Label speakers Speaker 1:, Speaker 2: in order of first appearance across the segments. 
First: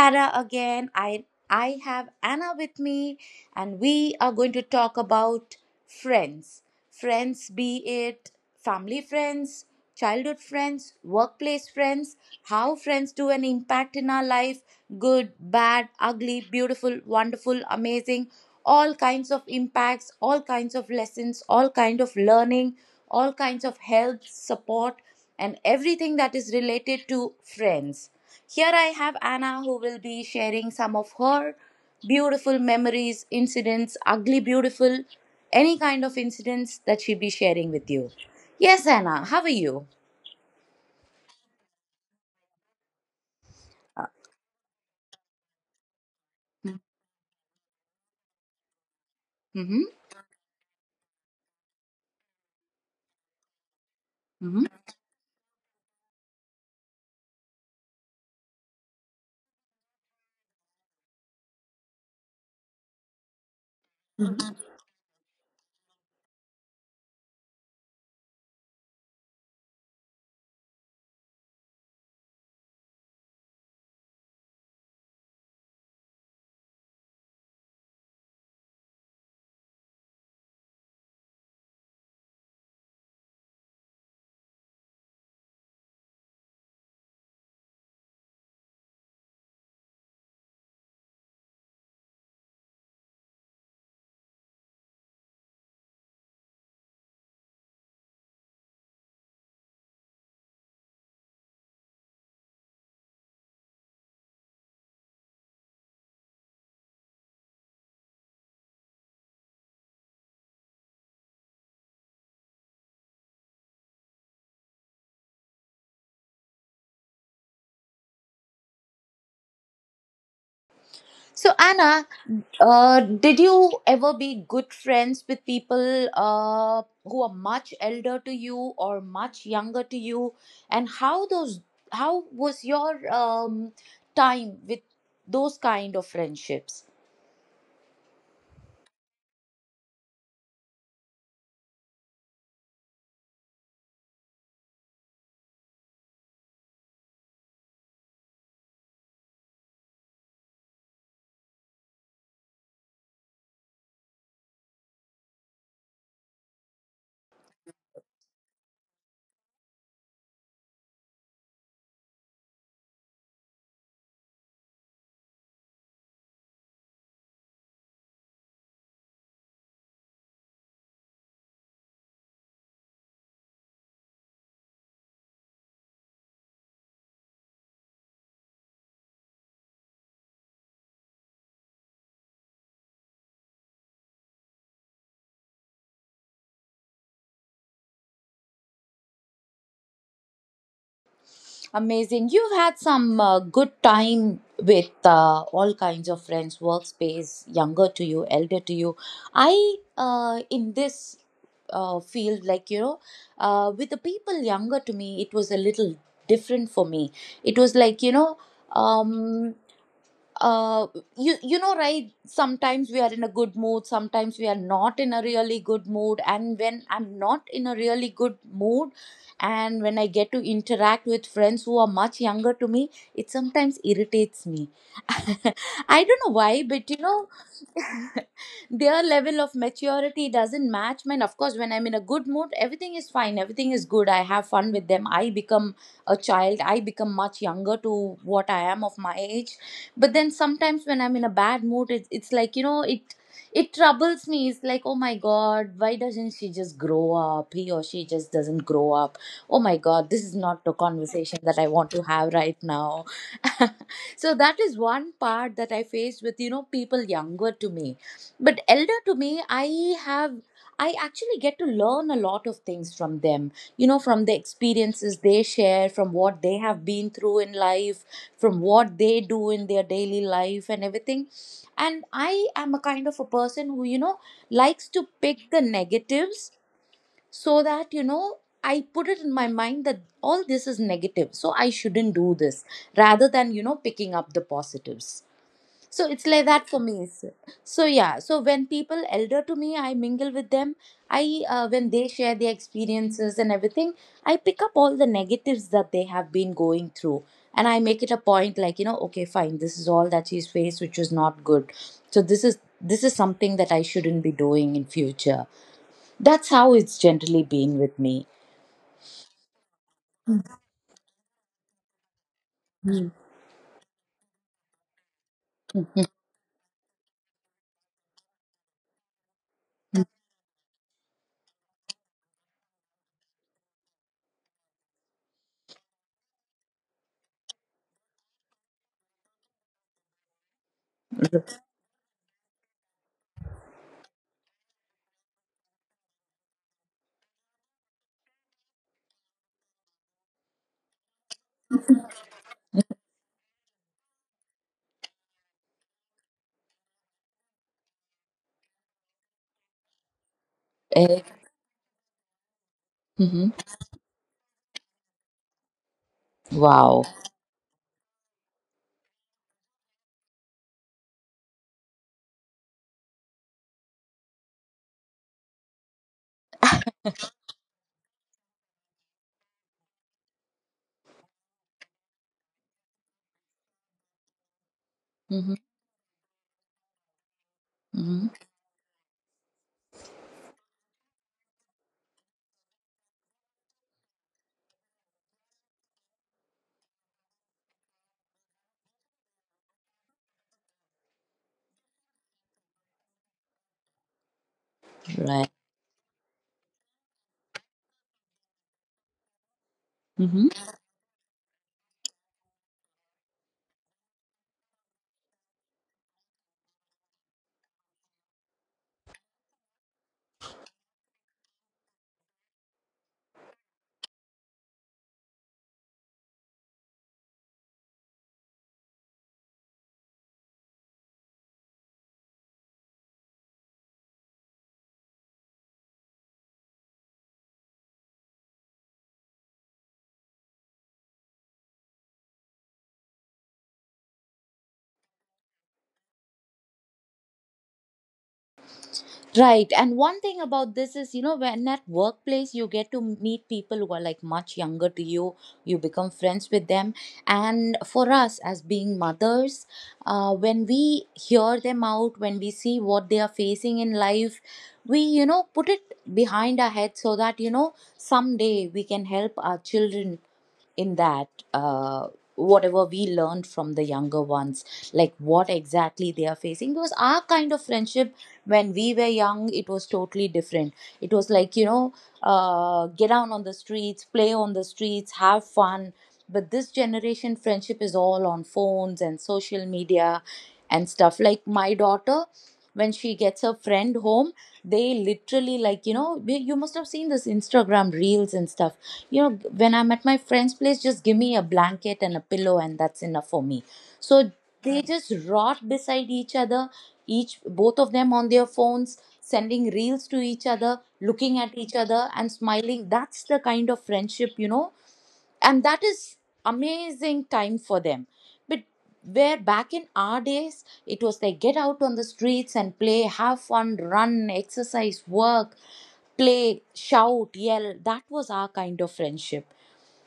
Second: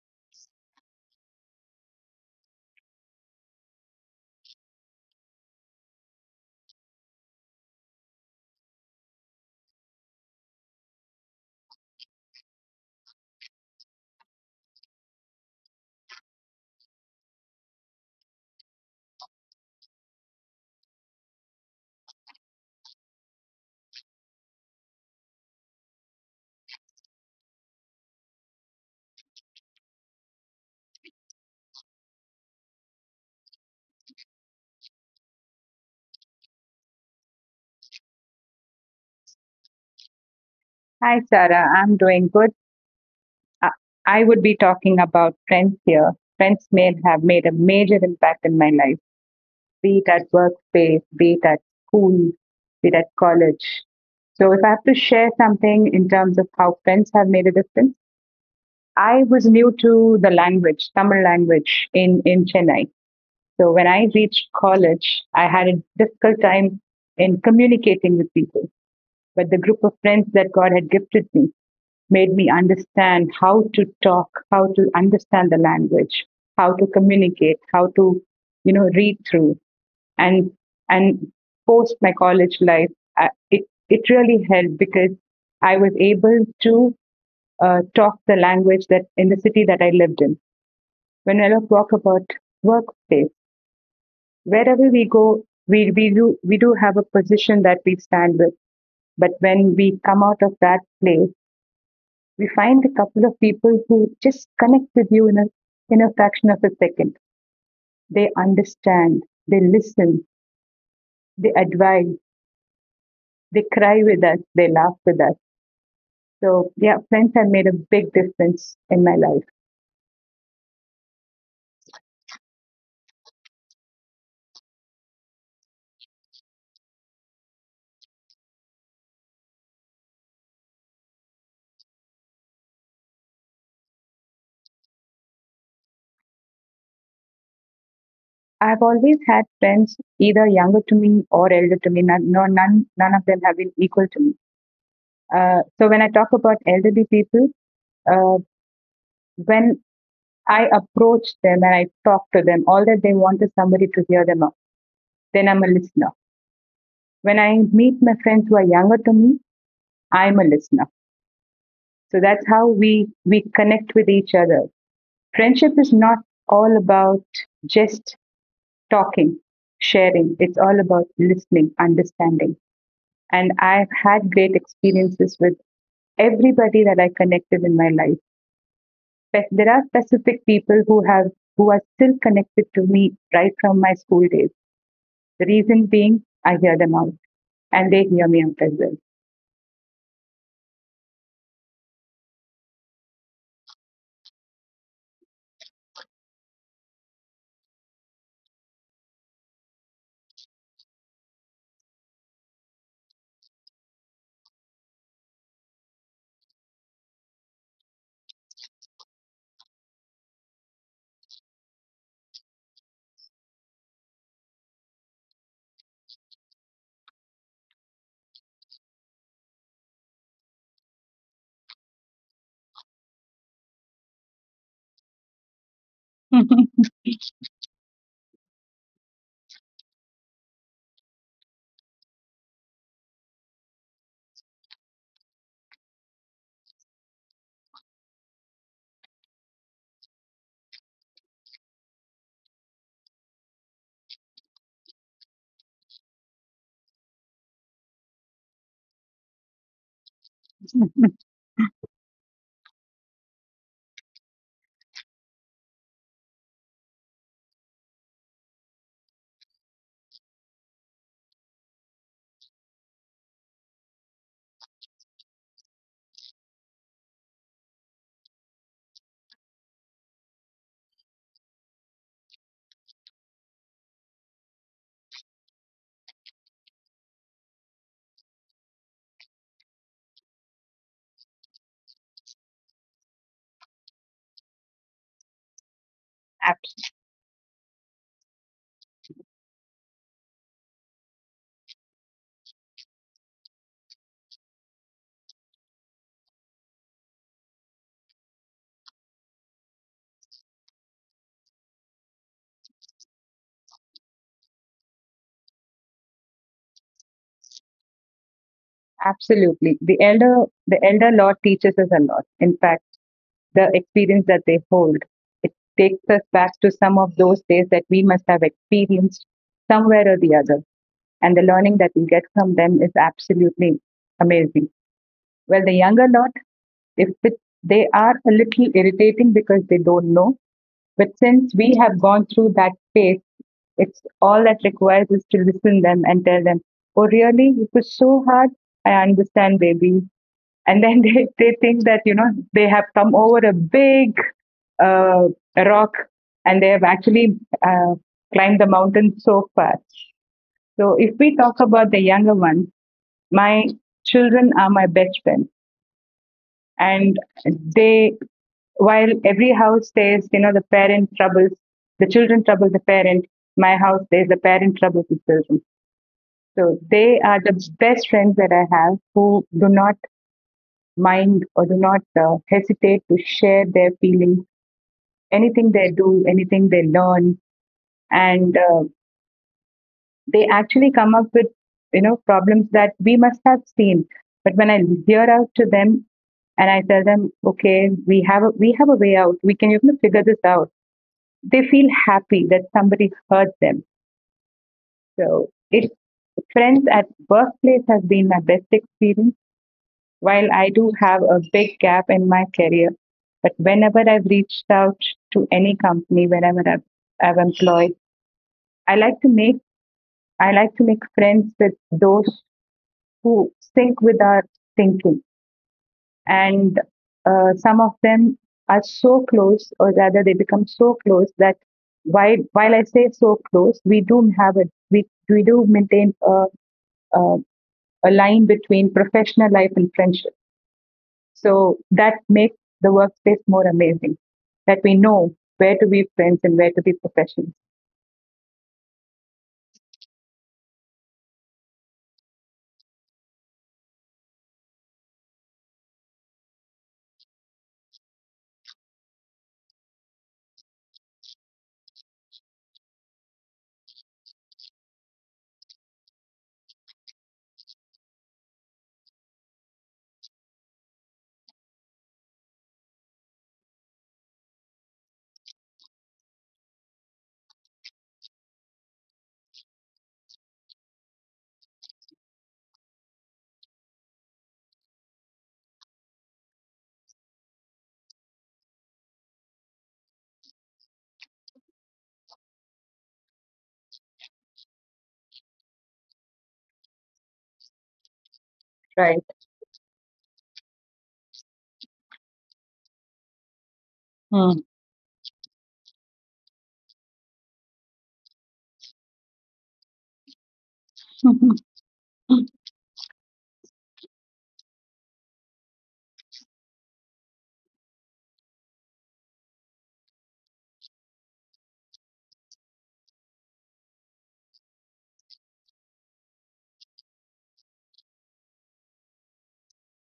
Speaker 1: Sarah, again. I have Anna with me, and we are going to talk about friends. Friends, be it family friends, childhood friends, workplace friends, how friends do an impact in our life, good, bad, ugly, beautiful, wonderful, amazing, all kinds of impacts, all kinds of lessons, all kind of learning, all kinds of help, support and everything that is related to friends. Here I have Anna who will be sharing some of her beautiful memories, incidents, ugly, beautiful, any kind of incidents that she'll be sharing with you. Yes, Anna, how are you?
Speaker 2: Hi, Sarah. I'm doing good. Uh, I would be talking about friends here. Friends may have made a major impact in my life, be
Speaker 1: Mm-hmm.
Speaker 2: it at workspace, be it at school, be it at college. So, if
Speaker 1: Mm-hmm.
Speaker 2: I have to share something in terms of how friends have made a difference, I was new to the language, Tamil language, in Chennai. So, when I reached college, I had a difficult time in communicating with people. But the group of friends that God had gifted me made me understand how to talk, how to understand the language, how to communicate, how to, read through. And and post my college life, it it really helped because I was able to talk the language that in the city that I lived in. When I talk about workplace, wherever we go, we do have a position that we stand with. But when we come out of that place, we find a couple of people who just connect with you in a fraction of a second. They understand, they listen, they advise, they cry with us, they laugh with us. So yeah, friends have made a big difference in my life.
Speaker 1: So, Anna, did you ever be good friends with people who are much elder to you or much younger to you? And how those how was your time with those kind of friendships?
Speaker 2: I've always had friends either younger to me or elder to me. None, no, none, none of them have been equal to me. So when I talk about elderly people, uh, when I approach them and I talk to them, all that they want is somebody to hear them out. Then I'm a listener. When I meet my friends who are younger to me, I'm a listener. So that's how we connect with each other. Friendship is not all about just talking, sharing. It's all about listening, understanding. And I've had great experiences with everybody that I connected in my life. There are specific people who have who are still connected to me right from my school days. The reason being I hear them out and they hear me out as
Speaker 1: Amazing. You've had some good time with all kinds of friends, workspace, younger to you, elder to you. I, in this field, like, you know, with the people younger to me, it was a little different for me. It was like, you know, um, uh you know, right, sometimes we are in a good mood, sometimes we are not in a really good mood, and when I'm not in a really good mood and when I get to interact with friends who are much younger to me, it sometimes irritates me. I
Speaker 2: well.
Speaker 1: don't know why, but you know their level of maturity doesn't match mine. Of course, when I'm in a good mood, everything is fine, everything is good, I have fun with them, I become a child, I become much younger to what I am of my age. But then sometimes when I'm in a bad mood, it's like, you know, it troubles me. It's like, oh my god, why doesn't she just grow up, he or she just doesn't grow up. Oh my god, this is not the conversation that I want to have right now. So that is one part that I faced with, you know, people younger to me. But elder to me, I actually get to learn a lot of things from them. You know, from the experiences they share, from what they have been through in life, from what they do in their daily life and everything. And I am a kind of a person who, you know, likes to pick the negatives so that, you know, I put it in my mind that all this is negative, so I shouldn't do this rather than, you know, picking up the positives. So it's like that for me. So yeah, so when people elder to me, I mingle with them. I When they share their experiences and everything, I pick up all the negatives that they have been going through and I make it a point, like, you know, okay, fine, this is all that she's faced which was not good, so this is something that I shouldn't be doing in future. That's how it's generally been with me.
Speaker 2: Absolutely. The elder law teaches us a lot. In fact, the experience that they hold, it takes us back to some of those days that we must have experienced somewhere or the other. And the learning that we get from them is absolutely amazing. Well, the younger lot, if it, they are a little irritating because they don't know, but since we have gone through that phase, it's all that requires is to listen them and tell them, "Oh, really? It was so hard. I understand, baby," and then they think that you know they have come over a big uh, rock and they have actually uh, climbed the mountain so far. So if
Speaker 1: Eh,
Speaker 2: we talk about the younger ones,
Speaker 1: mhm.
Speaker 2: my children are my best friends,
Speaker 1: Wow.
Speaker 2: and they, while every house says you know the parent troubles the children, trouble the parent, my house says the parent troubles the children. So they are the best friends that I have who do not mind or do not hesitate to share their feelings,
Speaker 1: Hmm.
Speaker 2: anything they do, anything they learn,
Speaker 1: Hmm.
Speaker 2: and they actually come up with you know problems that we must have seen. But when I hear out to them and I tell them, okay, we have a way out. We can you know figure this out. They feel happy that somebody heard them. So
Speaker 1: Right.
Speaker 2: it's friends at workplace has been my best experience. While
Speaker 1: Hmm.
Speaker 2: I do have a big gap in my career, but whenever I've reached out to any company, whenever I've employed, I like to make I like to make friends with those who sync with our thinking, and some of them are so close, or rather, they become so close that while I say so close, we do have a we do maintain a, a line between professional life and friendship. So that makes the workspace more amazing, that we know where to be friends and where to be professionals,
Speaker 1: Right. And one thing about this is, you know, when at workplace you get to meet people who are like much younger to you, you become friends with them. And for us as being mothers, when we hear them out, when we see what they are facing in life, we, you know, put it behind our head so that, you know, someday we can help our children in that uh, whatever we learned from the younger ones, like what exactly they are facing, because our kind of friendship when we were young, it was totally different. It was like, you know, get down on the streets, play on the streets, have fun. But this generation friendship is all on phones and social media and stuff. Like my daughter, when she gets her friend home, they literally, like, you know, you must have seen this Instagram reels and stuff,
Speaker 2: right?
Speaker 1: you know, when I'm at my friend's place, just give me a blanket and a pillow and that's enough for me. So
Speaker 2: Mm.
Speaker 1: they just rot beside each other, each both of them on their phones, sending reels to each other, looking at each other and smiling. That's the kind of friendship, you know, and that is amazing time for them. But where back in our days, it was like get out on the streets and play, have fun, run, exercise, work, play, shout, yell. That was our kind of friendship.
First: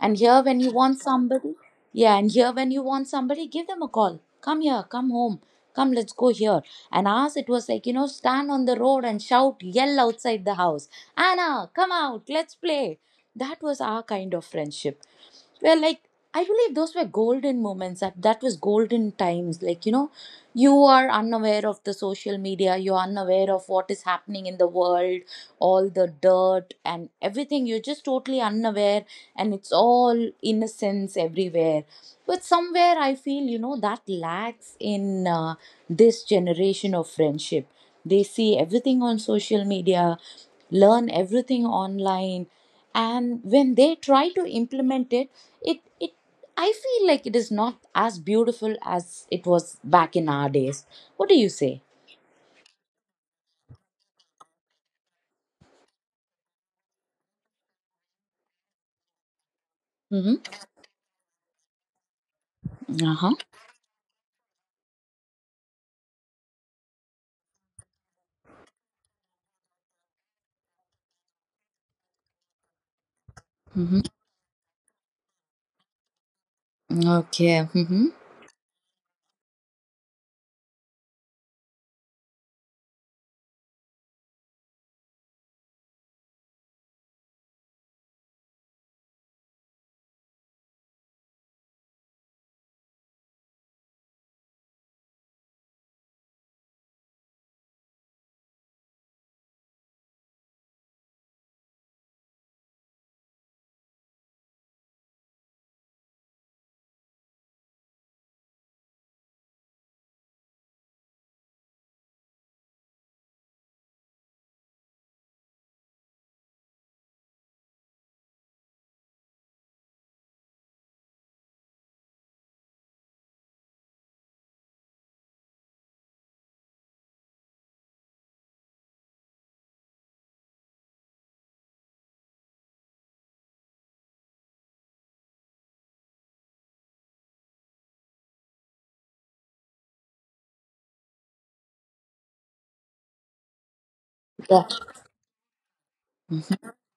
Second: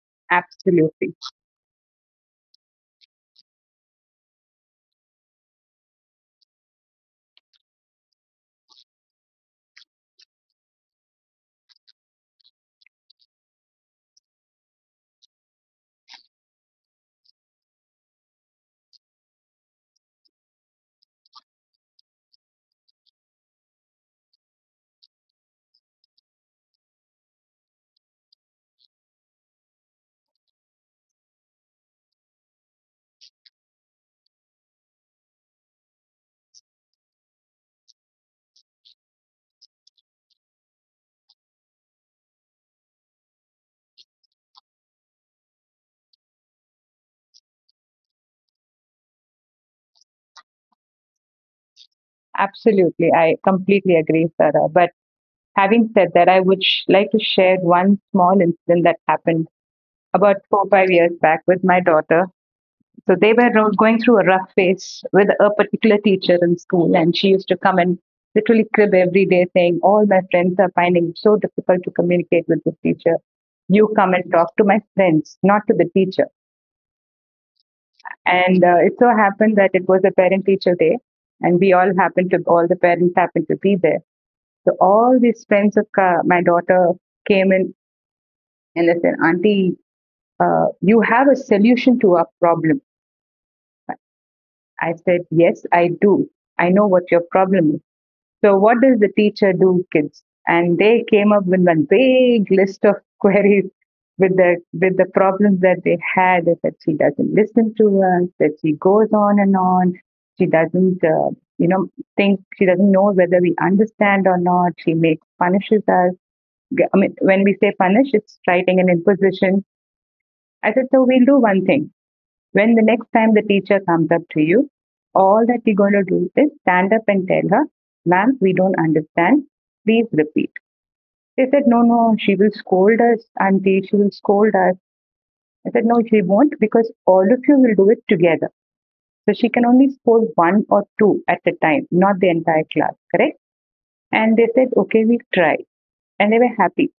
Speaker 1: And here, when you want
Speaker 2: Absolutely.
Speaker 1: somebody, yeah, and here, when you want somebody, give them a call. Come here, come home, come, let's go here. And ours, it was like, you know, stand on the road and shout, yell outside the house, Anna, come out, let's play. That was our kind of friendship. Well, like, I believe those were golden moments. That was golden times. Like, you know, you are unaware of the social media. You're unaware of what is happening in the world, all the dirt and everything. You're just totally unaware, and it's all innocence everywhere. But somewhere I feel, you know, that lacks in this generation of friendship. They see everything on social media, learn everything online, and when they try to implement it, it it I feel like it is not as beautiful as it was back in our days. What do you say?
Speaker 2: Absolutely. I completely agree, Sarah. But having said that, I would like to share one small incident that happened about
Speaker 1: Mm-hmm.
Speaker 2: four, 5 years back with my daughter. So they
Speaker 1: Uh-huh.
Speaker 2: were going through a rough phase with a particular teacher in school, and she used to come and literally crib every day, saying, "All my friends are finding it so difficult to communicate with this teacher. You
Speaker 1: Mm-hmm.
Speaker 2: come and talk to my friends, not to the teacher."
Speaker 1: Okay. Mm-hmm.
Speaker 2: And it so happened that it was a parent-teacher day, and we all happened to all the parents happened to be there. So all these friends of my daughter came in and they said, "Auntie, you have a solution to our problem." I said, "Yes, I do. I know what your problem is. So, what does the teacher do, kids?" And they came up with a big list of queries with the problems that they had, that she doesn't listen to us, that she goes on and on, she doesn't you know think, she doesn't know whether we understand or not. She makes punishes us. I mean, when we say punish, it's writing an imposition. I said, so we'll do one thing. When the next time the teacher comes up to you, all that you're going to do is stand up and tell her, "Ma'am, we don't understand. Please repeat." They said, "No, no, she will scold us, Auntie, she will scold us." I said, "No, she won't because all of you will do it together. So she can only scold one or two at a time, not the entire class, correct?" And they
Speaker 1: Yeah.
Speaker 2: said, "Okay, we will try." And they were
Speaker 1: Mm-hmm.
Speaker 2: happy.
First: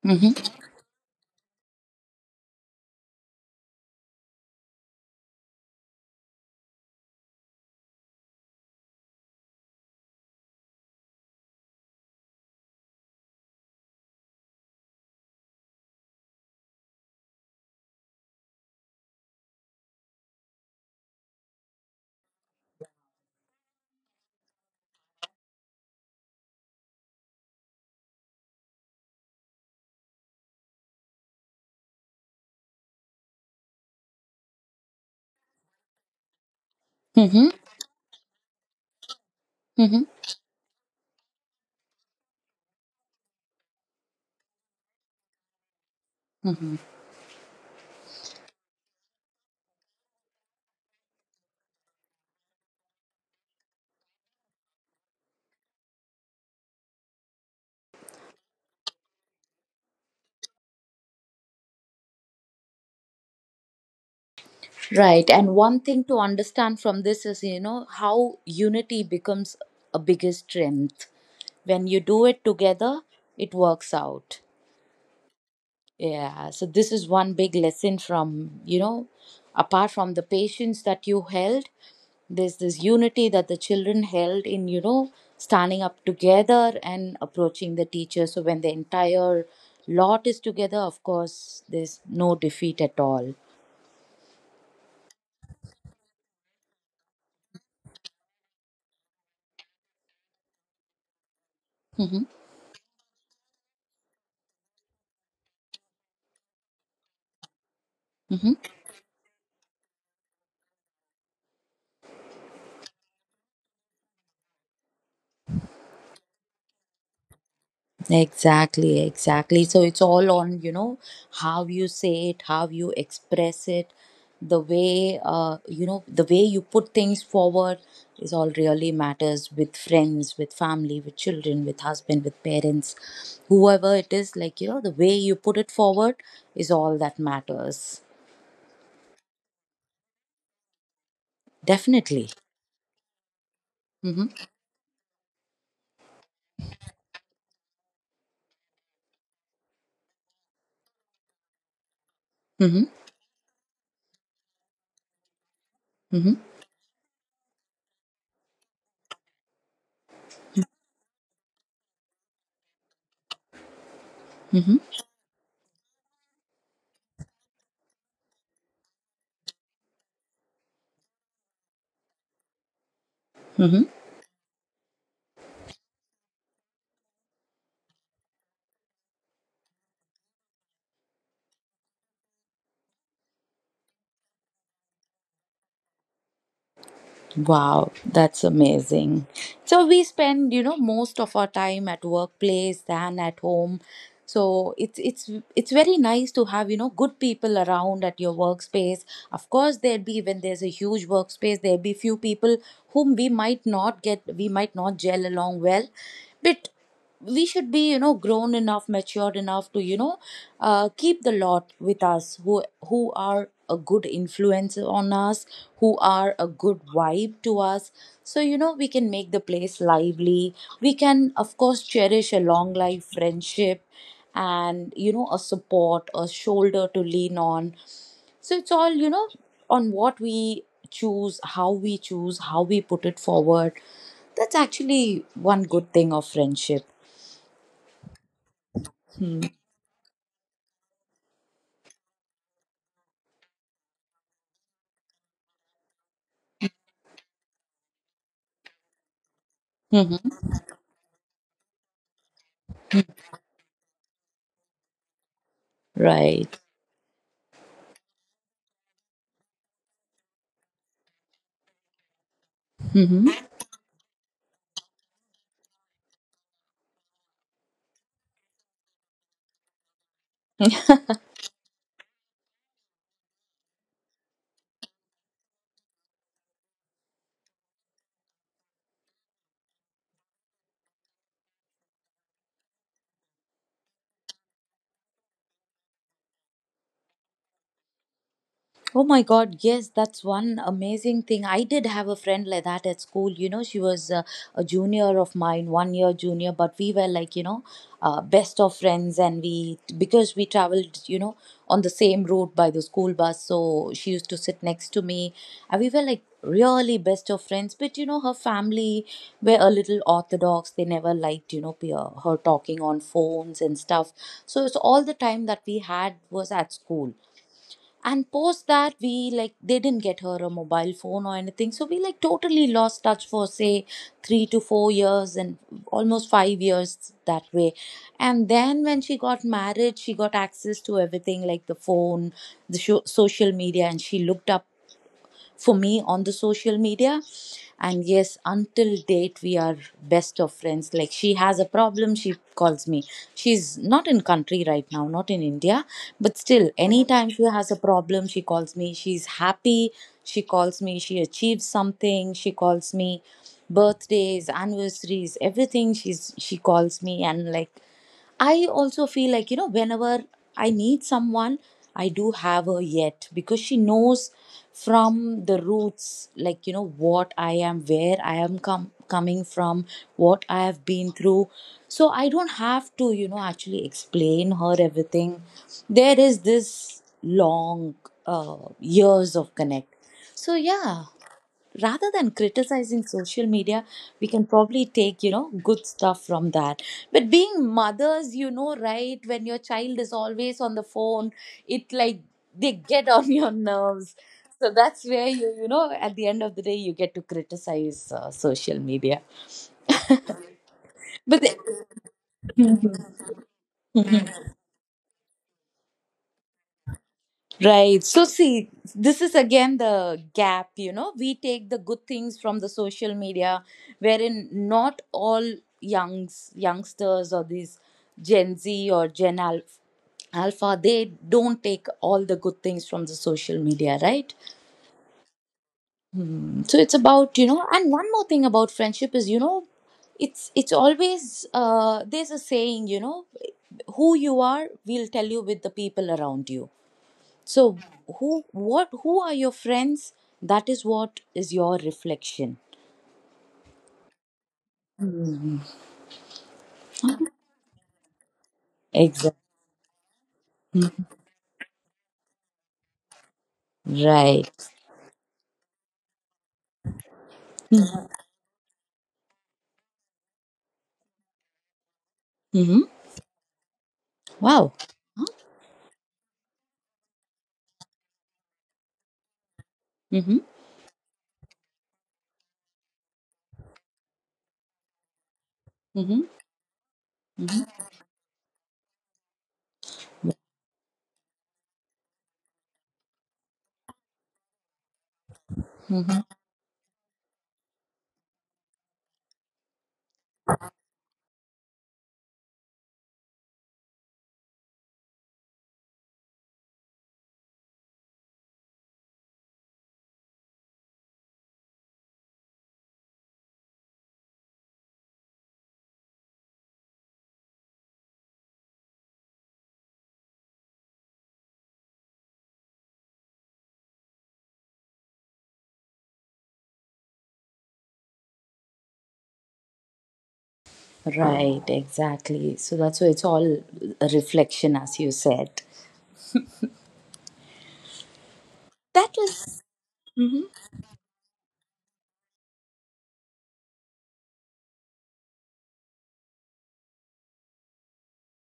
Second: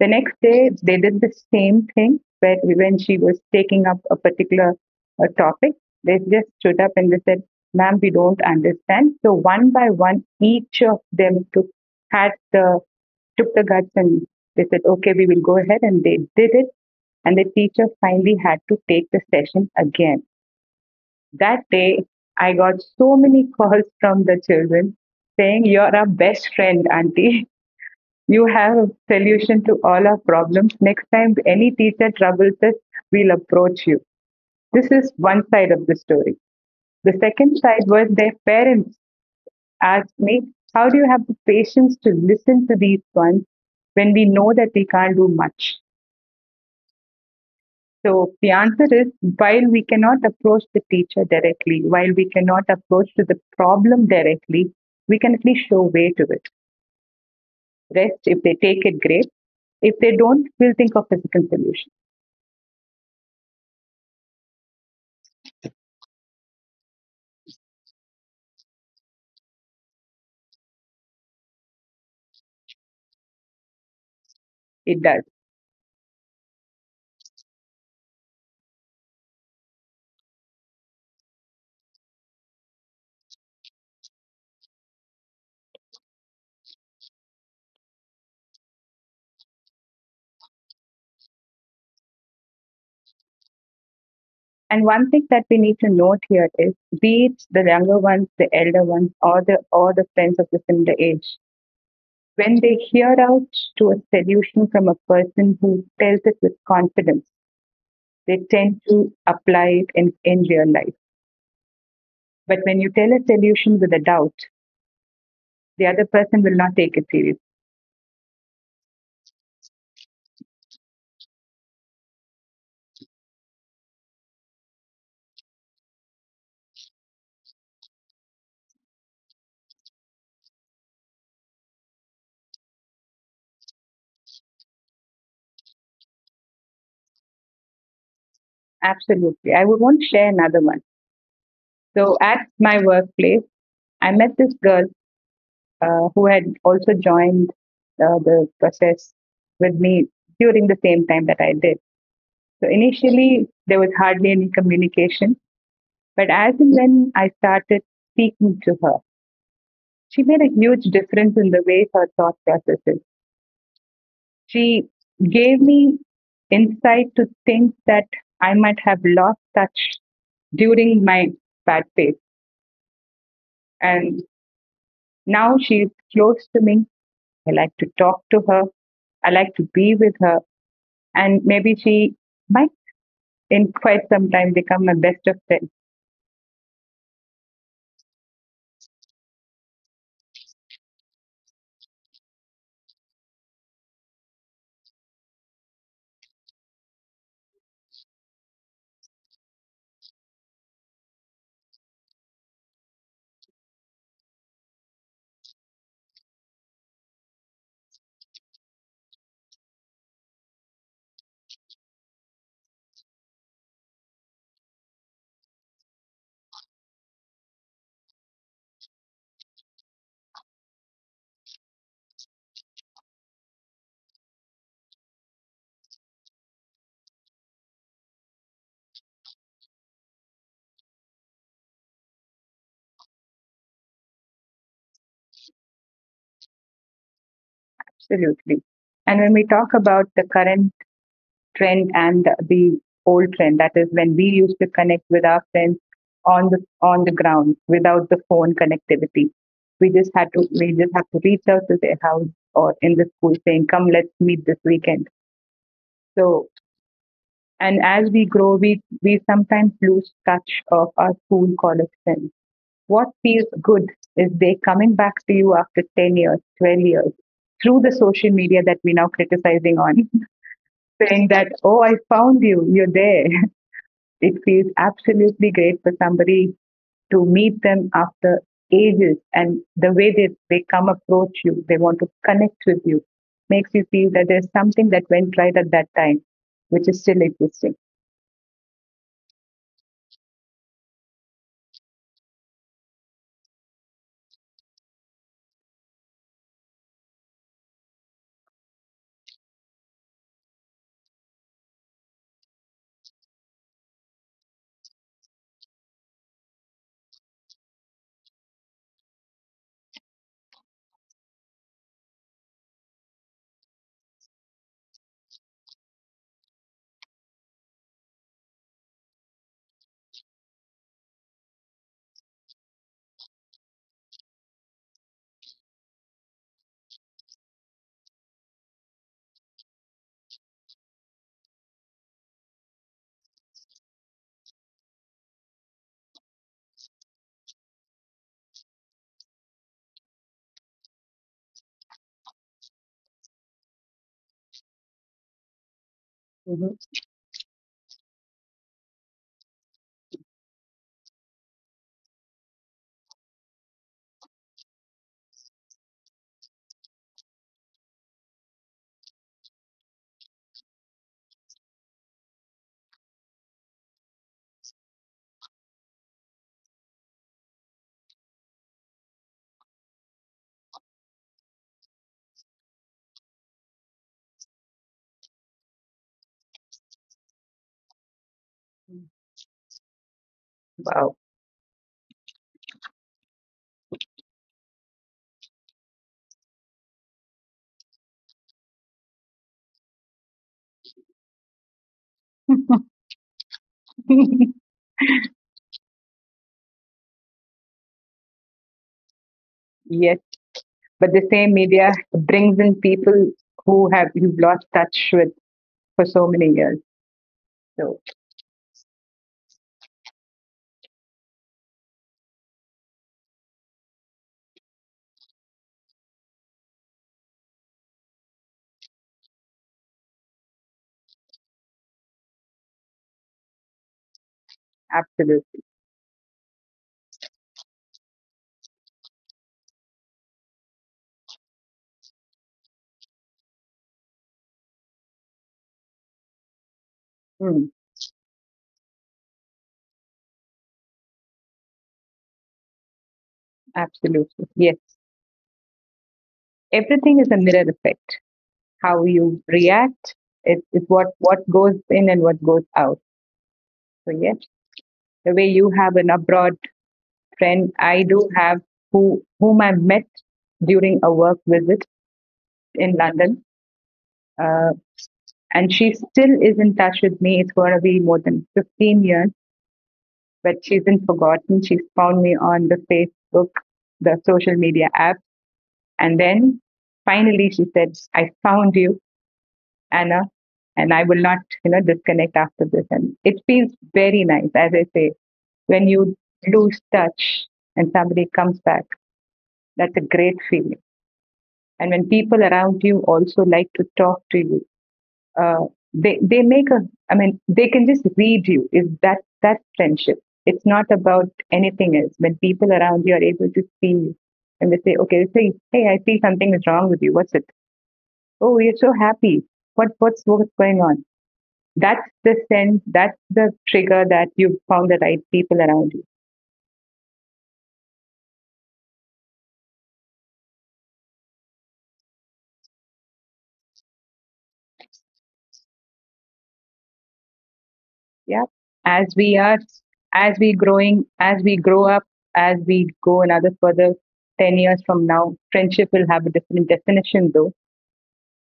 Speaker 2: The next
Speaker 1: Mm-hmm.
Speaker 2: day, they did the same thing, but when she was taking up a particular topic, they just stood up and they said, "Ma'am, we don't understand." So one by one, each of them took, had the, took the guts and they said, okay, we will go ahead. And they did it. And the teacher finally had to take the session again. That day, I got so many calls from the children saying, "You're our best friend, auntie. You have a solution to all our problems. Next time any teacher troubles us, we'll approach you." This is one side of the story. The
Speaker 1: Mm-hmm.
Speaker 2: second side was their parents asked me, "How do you have the patience to listen to these ones when we know that we can't do much?"
Speaker 1: Mm-hmm.
Speaker 2: So the answer is while we cannot approach the teacher directly, while we cannot approach to the problem directly, we can at least show way to it. Rest, if they take it, great. If they don't, we'll think of a second solution.
Speaker 1: Right. And one thing to understand from this is, you know, how unity becomes a biggest strength. When you do it together, it works out.
Speaker 2: It does.
Speaker 1: Yeah, so this is one big lesson from, you know, apart from the patience that you held, there's this unity that the children held in, you know, standing up together and approaching the teacher. So when the entire lot is together, of course there's no defeat at all.
Speaker 2: And one thing that we need to note here is, be it the younger ones, the elder ones, or the friends of the similar age,
Speaker 1: Hmm.
Speaker 2: when they hear out to a solution from a person who tells it with confidence, they tend to apply it in real life. But when you tell a solution with a doubt, the other person will not take it seriously.
Speaker 1: Exactly, exactly. So it's all on, you know, how you say it, how you express it, the way, you know, the way you put things forward is all really matters with friends, with family, with children, with husband, with parents, whoever it is, like, you know, the way you put it forward is all that matters.
Speaker 2: Absolutely. I would want to share another one. So
Speaker 1: Definitely.
Speaker 2: at my workplace, I met
Speaker 1: Mm-hmm.
Speaker 2: this girl who had also joined the process with me during the same time that I did. So
Speaker 1: Mm-hmm.
Speaker 2: initially, there was hardly any communication, but
Speaker 1: Mm-hmm.
Speaker 2: as and when I started speaking to her, she made a huge difference in the way her thought processes.
Speaker 1: Mm-hmm.
Speaker 2: She gave me insight to things that I might have lost touch during my bad phase.
Speaker 1: Mm-hmm.
Speaker 2: And now she's close to me. I like to talk to her. I like to be with her, and maybe she might in quite some time become a best of 10.
Speaker 1: Wow, that's amazing. So we spend, you know, most of our time at workplace than at home. So it's very nice to have, you know, good people around at your workspace. Of course, there'd be when there's a huge workspace, there'd be few people whom we might not get, we might not gel along well. But we should be, you know, grown enough, matured enough to, you know, keep the lot with us who are a good influence on us, who are a good vibe to us. So, you know, we can make the place lively, we can of course cherish a long life friendship, and, you know, a support, a shoulder to lean on. So it's all, you know, on what we choose, how we choose, how we put it forward. That's actually one good thing of friendship.
Speaker 2: Absolutely. And when we talk about the current trend and the old trend, that is when we used to connect with our friends on the ground without the phone connectivity,
Speaker 1: Hmm.
Speaker 2: we just have to reach out to their house or in the school saying come let's meet this weekend. So
Speaker 1: Right.
Speaker 2: and as we grow we sometimes lose touch of our school college friends. What
Speaker 1: Hmm.
Speaker 2: feels good is they coming back to you after 10 years, 12 years through the social media that we're now criticizing on, saying that, oh, I found you, you're there. It feels absolutely great for somebody to meet them after ages, and the way they come approach you, they want to connect with you, makes you feel that there's something that went right at that time, which is still existing.
Speaker 1: Oh my God, yes, that's one amazing thing. I did have a friend like that at school. You know, she was a junior of mine, 1 year junior, but we were like, you know, best of friends. And we, because we traveled, you know, on the same route by the school bus, so she used to sit next to me. And we were like really best of friends. But, you know, her family were a little orthodox. They never liked, you know, her talking on phones and stuff. So it's all the time that we had was at school, and post that, we like, they didn't get her a mobile phone or anything, so we like totally lost touch for say 3 to 4 years, and almost 5 years that way. And then when she got married, she got access to everything like the phone, the sho social media, and she looked up for me on the social media. And yes, until date, we are best of friends. Like, she has a problem, she calls me. She's not in country right now, not in India, but still,
Speaker 2: Mhm.
Speaker 1: anytime she has a problem, she calls me, she's happy, she calls me, she achieves something, she calls me, birthdays, anniversaries, everything, she calls me. And like, I also feel like, you know, whenever I need someone, I do have her yet, because she knows from the roots, like, you know, what I am, where I am coming from, what I have been through. So I don't have to, you know, actually explain her everything. There is this long years of connect. So, yeah,
Speaker 2: Wow.
Speaker 1: rather than criticizing social media, we can probably take, you know, good stuff from that. But being mothers, you know, right, when your child is always on the phone, it like, they get on your nerves. So that's where you know, at the end of the day, you get to criticize social media.
Speaker 2: Yes, but the
Speaker 1: But
Speaker 2: same media brings in people who have you've lost touch with for so many years. So
Speaker 1: Right. So, see, this is again the gap, you know. We take the good things from the social media, wherein not all youngsters or these Gen Z or Alpha, they don't take all the good things from the social media, right?
Speaker 2: absolutely,
Speaker 1: So it's about, you know, and one more thing about friendship is, you know, it's always there's a saying, you know, who you are, we'll tell you with the people around you.
Speaker 2: mm,
Speaker 1: So who are your friends? That is what is your reflection.
Speaker 2: absolutely, yes. Everything is a mirror effect. How
Speaker 1: Exactly.
Speaker 2: you react is what goes in and what goes out. So yes,
Speaker 1: Right.
Speaker 2: the way you have an abroad friend, I do have who whom I met during a work visit
Speaker 1: Mm-hmm.
Speaker 2: in London,
Speaker 1: Wow.
Speaker 2: uh, and she still is in touch with me. It's going to be more than 15 years,
Speaker 1: Mm-hmm.
Speaker 2: but she's been forgotten. She's found me on the Facebook, the social media app.
Speaker 1: Mm-hmm.
Speaker 2: And then finally she said, "I found you, Anna, and I will not, you know, disconnect after this." And it feels very nice, as I say, when you
Speaker 1: Mm-hmm.
Speaker 2: lose touch and somebody comes back. That's a great feeling. And when people around you also like to talk to you uh, they make a I mean they can just read you, is that that friendship. It's not about anything else. When people around you are able to see you and they say okay, they say, "Hey, I see something is wrong with you, what's it? Oh, you're so happy, what what's going on?" That's the sense, that's the trigger that you found the right people around you.
Speaker 1: Right, exactly. So that's why it's all a reflection, as you said.
Speaker 2: Yeah,
Speaker 1: That
Speaker 2: as we are
Speaker 1: is
Speaker 2: as we grow up, as we go another further 10 years from now, friendship will have a different definition though,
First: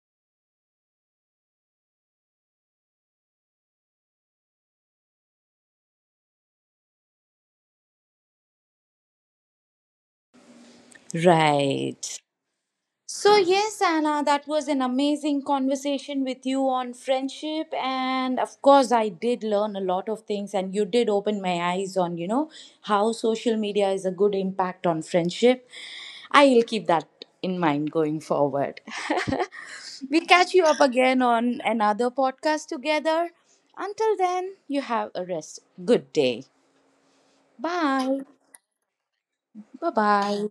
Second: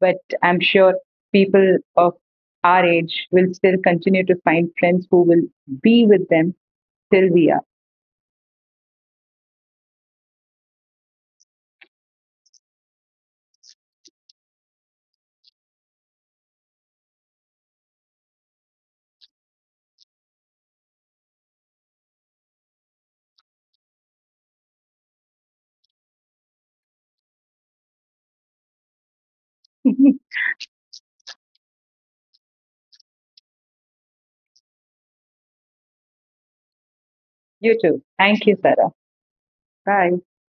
Speaker 2: but I'm sure people of our age will still continue to find friends who will be with them till we are.
Speaker 1: right. So, yes, Anna, that was an amazing conversation with you on friendship. And of course, I did learn a lot of things, and you did open my eyes on, you know, how social media is a good impact on friendship. I will keep that in mind going forward.
Speaker 2: You
Speaker 1: We catch you up again on another podcast together. Until then, you have a rest. Good day.
Speaker 2: too.
Speaker 1: Bye.
Speaker 2: Thank you, Sarah.
Speaker 1: Bye
Speaker 2: Bye.
Speaker 1: bye.